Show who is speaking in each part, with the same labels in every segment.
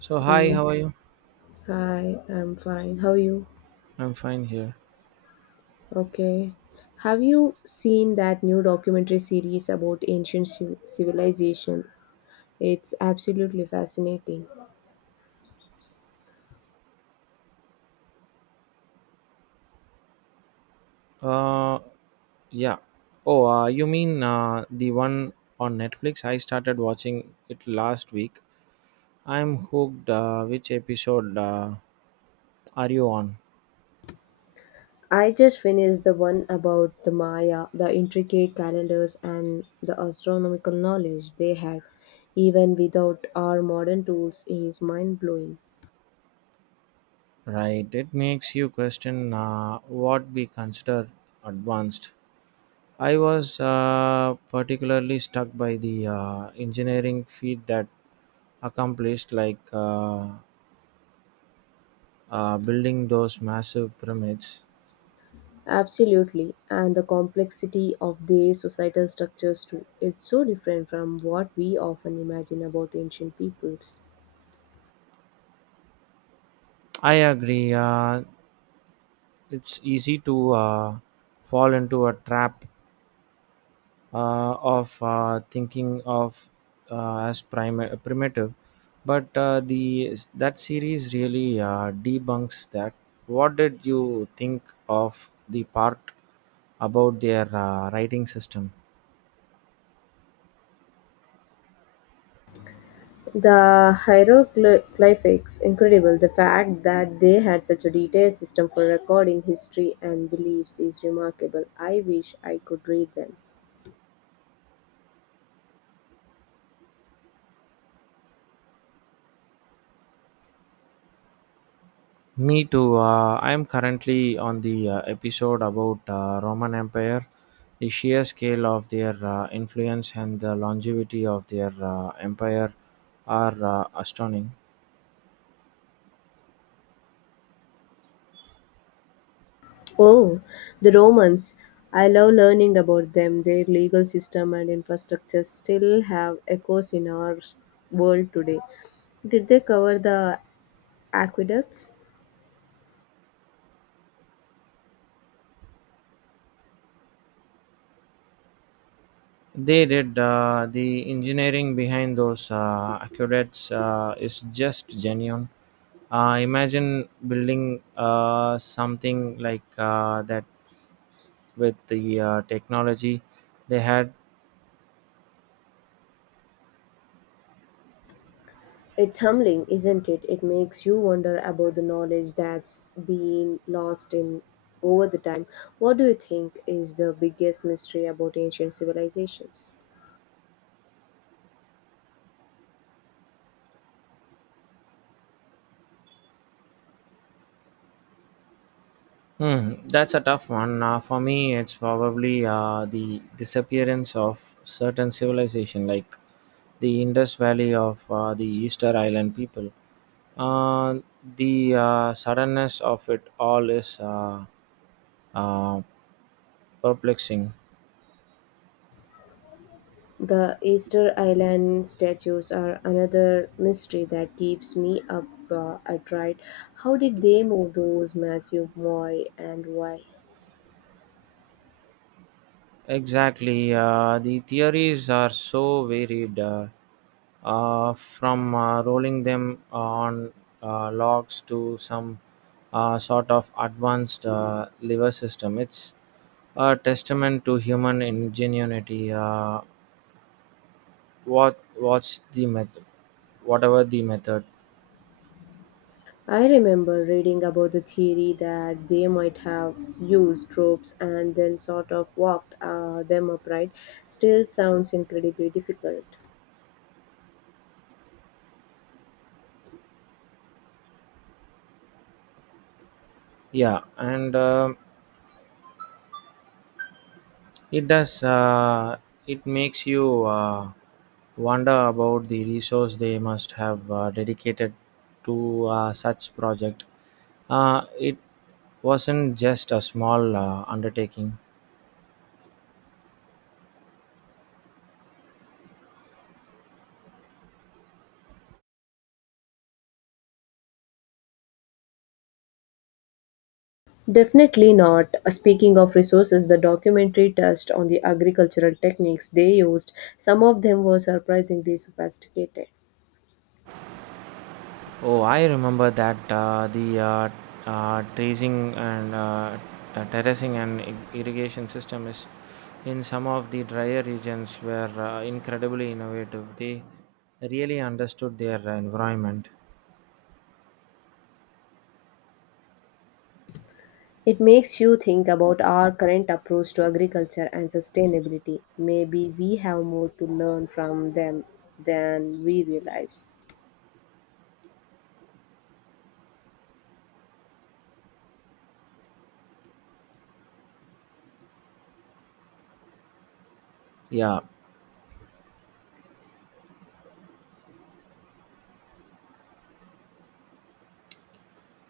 Speaker 1: So hi,
Speaker 2: Mm,
Speaker 1: how are you?
Speaker 2: hi, I'm fine. How are you?
Speaker 1: I'm fine here.
Speaker 2: Okay. Have you seen that new documentary series about ancient civilization? It's absolutely fascinating.
Speaker 1: Uh, yeah. Oh, you mean the one on Netflix? I started watching it last week. I'm hooked. Which episode are you on?
Speaker 2: I just finished the one about the Maya. The intricate calendars and the astronomical knowledge they had, even without our modern tools, is mind blowing.
Speaker 1: Right. It makes you question what we consider advanced. I was particularly stuck by the engineering feat that accomplished, like building those massive pyramids.
Speaker 2: Absolutely, and the complexity of their societal structures too. It's so different from what we often imagine about ancient peoples.
Speaker 1: I agree. It's easy to fall into a trap of thinking of as primitive, but the that series really debunks that. What did you think of the part about their writing system?
Speaker 2: The hieroglyphics, incredible. The fact that they had such a detailed system for recording history and beliefs is remarkable. I wish I could read them.
Speaker 1: Me too. I'm currently on the episode about Roman Empire. The sheer scale of their influence and the longevity of their empire are astounding.
Speaker 2: Oh, the Romans. I love learning about them. Their legal system and infrastructure still have echoes in our world today. Did they cover the aqueducts?
Speaker 1: They did. The engineering behind those aqueducts is just genuine. Imagine building something like that with the technology they had.
Speaker 2: It's humbling, isn't it? It makes you wonder about the knowledge that's been lost in over the time. What do you think is the biggest mystery about ancient civilizations?
Speaker 1: Hmm, that's a tough one. For me, it's probably the disappearance of certain civilization, like the Indus Valley of the Easter Island people. Uh, the suddenness of it all is uh, perplexing.
Speaker 2: The Easter Island statues are another mystery that keeps me up at night. How did they move those massive moi and why?
Speaker 1: Exactly. The theories are so varied, from rolling them on logs to some sort of advanced liver system. It's a testament to human ingenuity. What's the method? Whatever the method.
Speaker 2: I remember reading about the theory that they might have used tropes and then sort of walked them upright. Still sounds incredibly difficult.
Speaker 1: Yeah, and it does. It makes you wonder about the resource they must have dedicated to such project. It wasn't just a small undertaking.
Speaker 2: Definitely not. Speaking of resources, the documentary touched on the agricultural techniques they used. Some of them were surprisingly sophisticated.
Speaker 1: Oh, I remember that. The Tracing and terracing and irrigation system is in some of the drier regions were incredibly innovative. They really understood their environment.
Speaker 2: It makes you think about our current approach to agriculture and sustainability. Maybe we have more to learn from them than we realize.
Speaker 1: Yeah.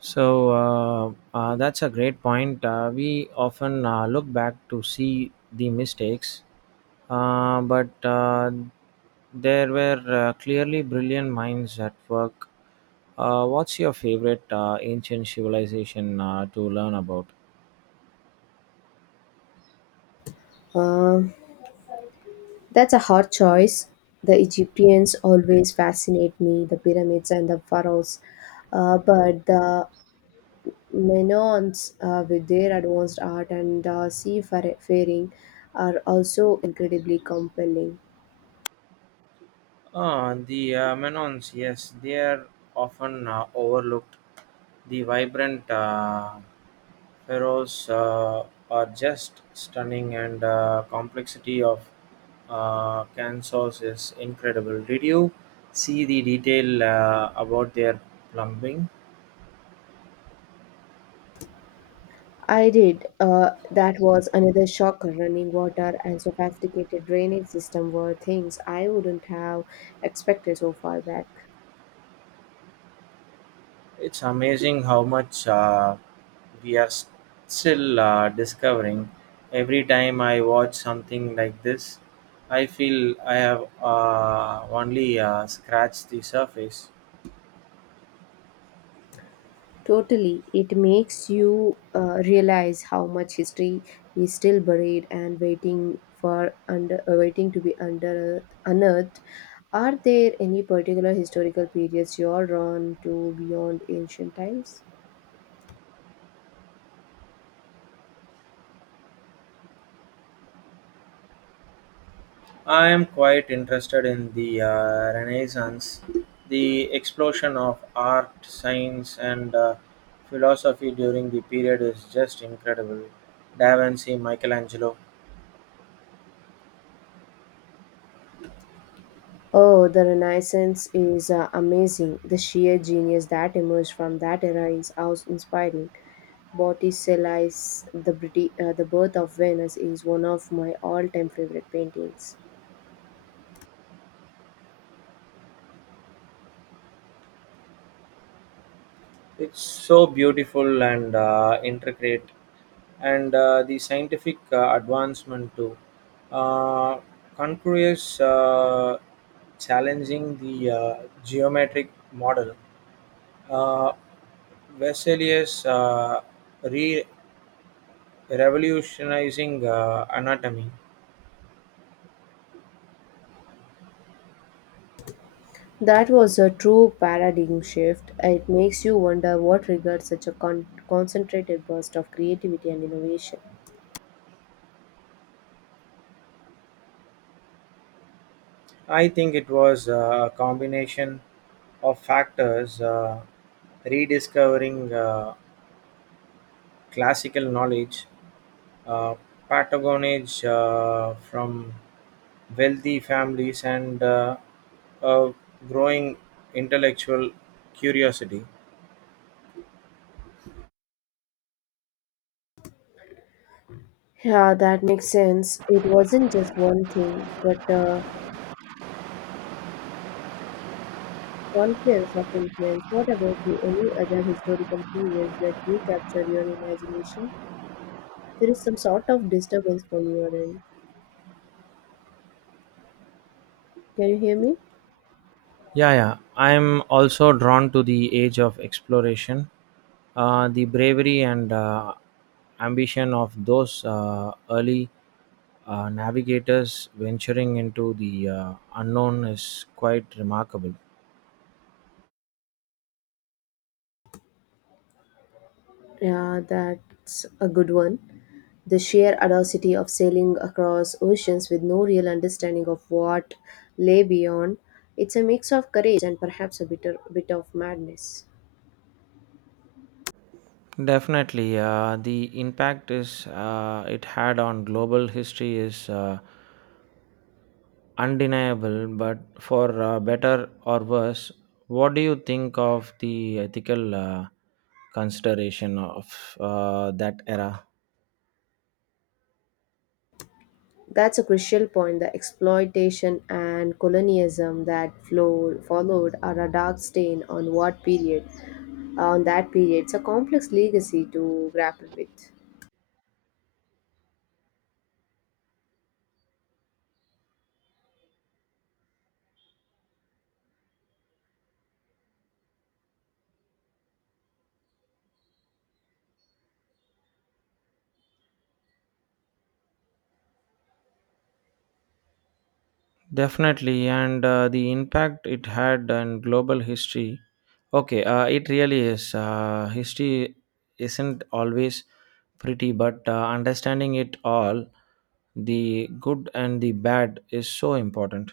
Speaker 1: So that's a great point. We often look back to see the mistakes, but there were clearly brilliant minds at work. What's your favorite ancient civilization to learn about?
Speaker 2: Um, That's a hard choice. The Egyptians always fascinate me, the pyramids and the pharaohs. But the Menoans, with their advanced art and seafaring, are also incredibly compelling.
Speaker 1: Ah, the Menons, yes, they are often overlooked. The vibrant pharaohs are just stunning, and complexity of Kansas is incredible. Did you see the detail about their plumbing?
Speaker 2: I did. That was another shocker. Running water and sophisticated drainage system were things I wouldn't have expected so far back.
Speaker 1: It's amazing how much we are still discovering. Every time I watch something like this, I feel I have only scratched the surface.
Speaker 2: Totally. It makes you realize how much history is still buried and waiting for under waiting to be under unearthed. Are there any particular historical periods you're drawn to beyond ancient times?
Speaker 1: I am quite interested in the Renaissance. The explosion of art, science, and philosophy during the period is just incredible. Da Vinci, Michelangelo.
Speaker 2: Oh, the Renaissance is amazing. The sheer genius that emerged from that era is awe inspiring. Botticelli's The Birth of Venus is one of my all-time favorite paintings.
Speaker 1: It's so beautiful and intricate, and the scientific advancement too. Uh, Concurious challenging the geometric model. Uh, Vesalius re revolutionizing anatomy.
Speaker 2: That was a true paradigm shift. It makes you wonder what triggered such a concentrated burst of creativity and innovation.
Speaker 1: I think it was a combination of factors, rediscovering classical knowledge, uh, patronage from wealthy families, and a growing intellectual curiosity.
Speaker 2: Yeah, that makes sense. It wasn't just one thing, but a confluence of influence. What about you? Any other historical periods that you capture your imagination? There is some sort of disturbance from your end. Can you hear me?
Speaker 1: Yeah, yeah. I'm also drawn to the age of exploration, the bravery and ambition of those early navigators venturing into the unknown is quite remarkable.
Speaker 2: Yeah, that's a good one. The sheer audacity of sailing across oceans with no real understanding of what lay beyond. It's a mix of courage and perhaps a bitter bit of madness.
Speaker 1: Definitely, the impact is it had on global history is undeniable, but for better or worse. What do you think of the ethical consideration of that era?
Speaker 2: That's a crucial point. The exploitation and colonialism that flowed, followed are a dark stain on on that period. It's a complex legacy to grapple with.
Speaker 1: Definitely, and the impact it had on global history. Okay, it really is. History isn't always pretty, but understanding it all, the good and the bad, is so important.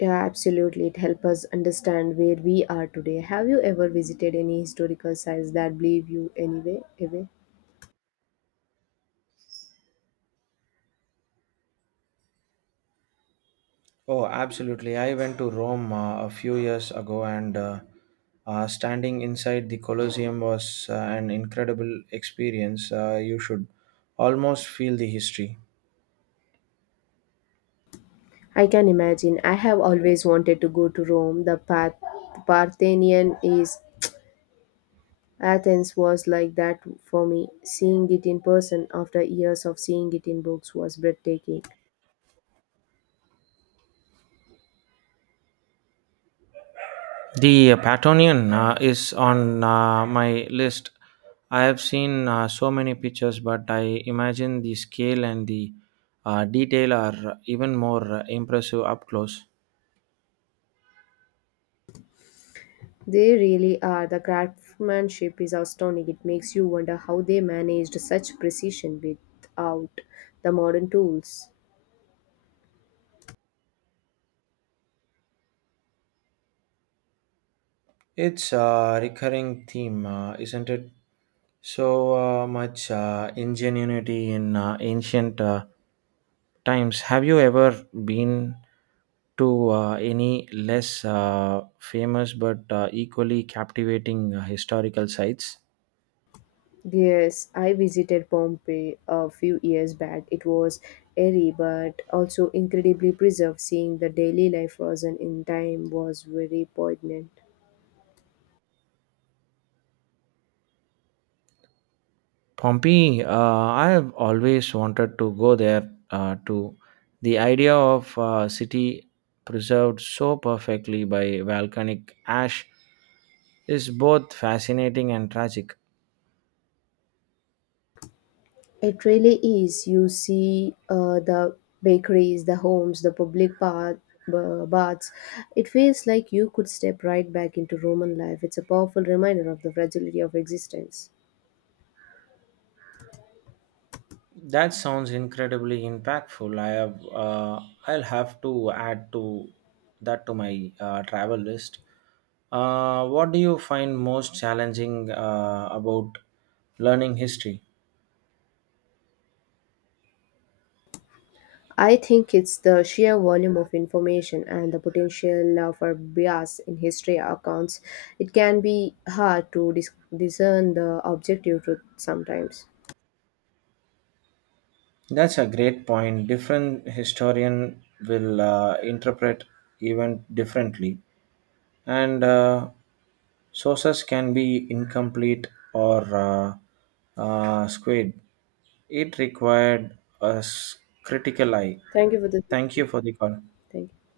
Speaker 2: Yeah, absolutely. It helps us understand where we are today. Have you ever visited any historical sites that leave you anyway away?
Speaker 1: Oh, absolutely. I went to Rome a few years ago, and standing inside the Colosseum was an incredible experience. You should almost feel the history.
Speaker 2: I can imagine. I have always wanted to go to Rome. The Parthenian is Athens was like that for me. Seeing it in person after years of seeing it in books was breathtaking.
Speaker 1: The Patonian is on my list. I have seen so many pictures, but I imagine the scale and the detail are even more impressive up close.
Speaker 2: They really are. The craftsmanship is astounding. It makes you wonder how they managed such precision without the modern tools.
Speaker 1: It's a recurring theme, isn't it? So much ingenuity in ancient times. Have you ever been to any less famous but equally captivating historical sites?
Speaker 2: Yes, I visited Pompeii a few years back. It was airy but also incredibly preserved. Seeing the daily life frozen in time was very poignant.
Speaker 1: Pompeii, I have always wanted to go there too. The idea of a city preserved so perfectly by volcanic ash is both fascinating and tragic.
Speaker 2: It really is. You see the bakeries, the homes, the public baths. It feels like you could step right back into Roman life. It's a powerful reminder of the fragility of existence.
Speaker 1: That sounds incredibly impactful. I'll have to add to that to my travel list. What do you find most challenging about learning history?
Speaker 2: I think it's the sheer volume of information and the potential for bias in history accounts. It can be hard to discern the objective truth sometimes.
Speaker 1: That's a great point. Different historian will interpret event differently, and sources can be incomplete or skewed. It required a critical eye.
Speaker 2: Thank you for the
Speaker 1: Thank you for the call.
Speaker 2: Thank you.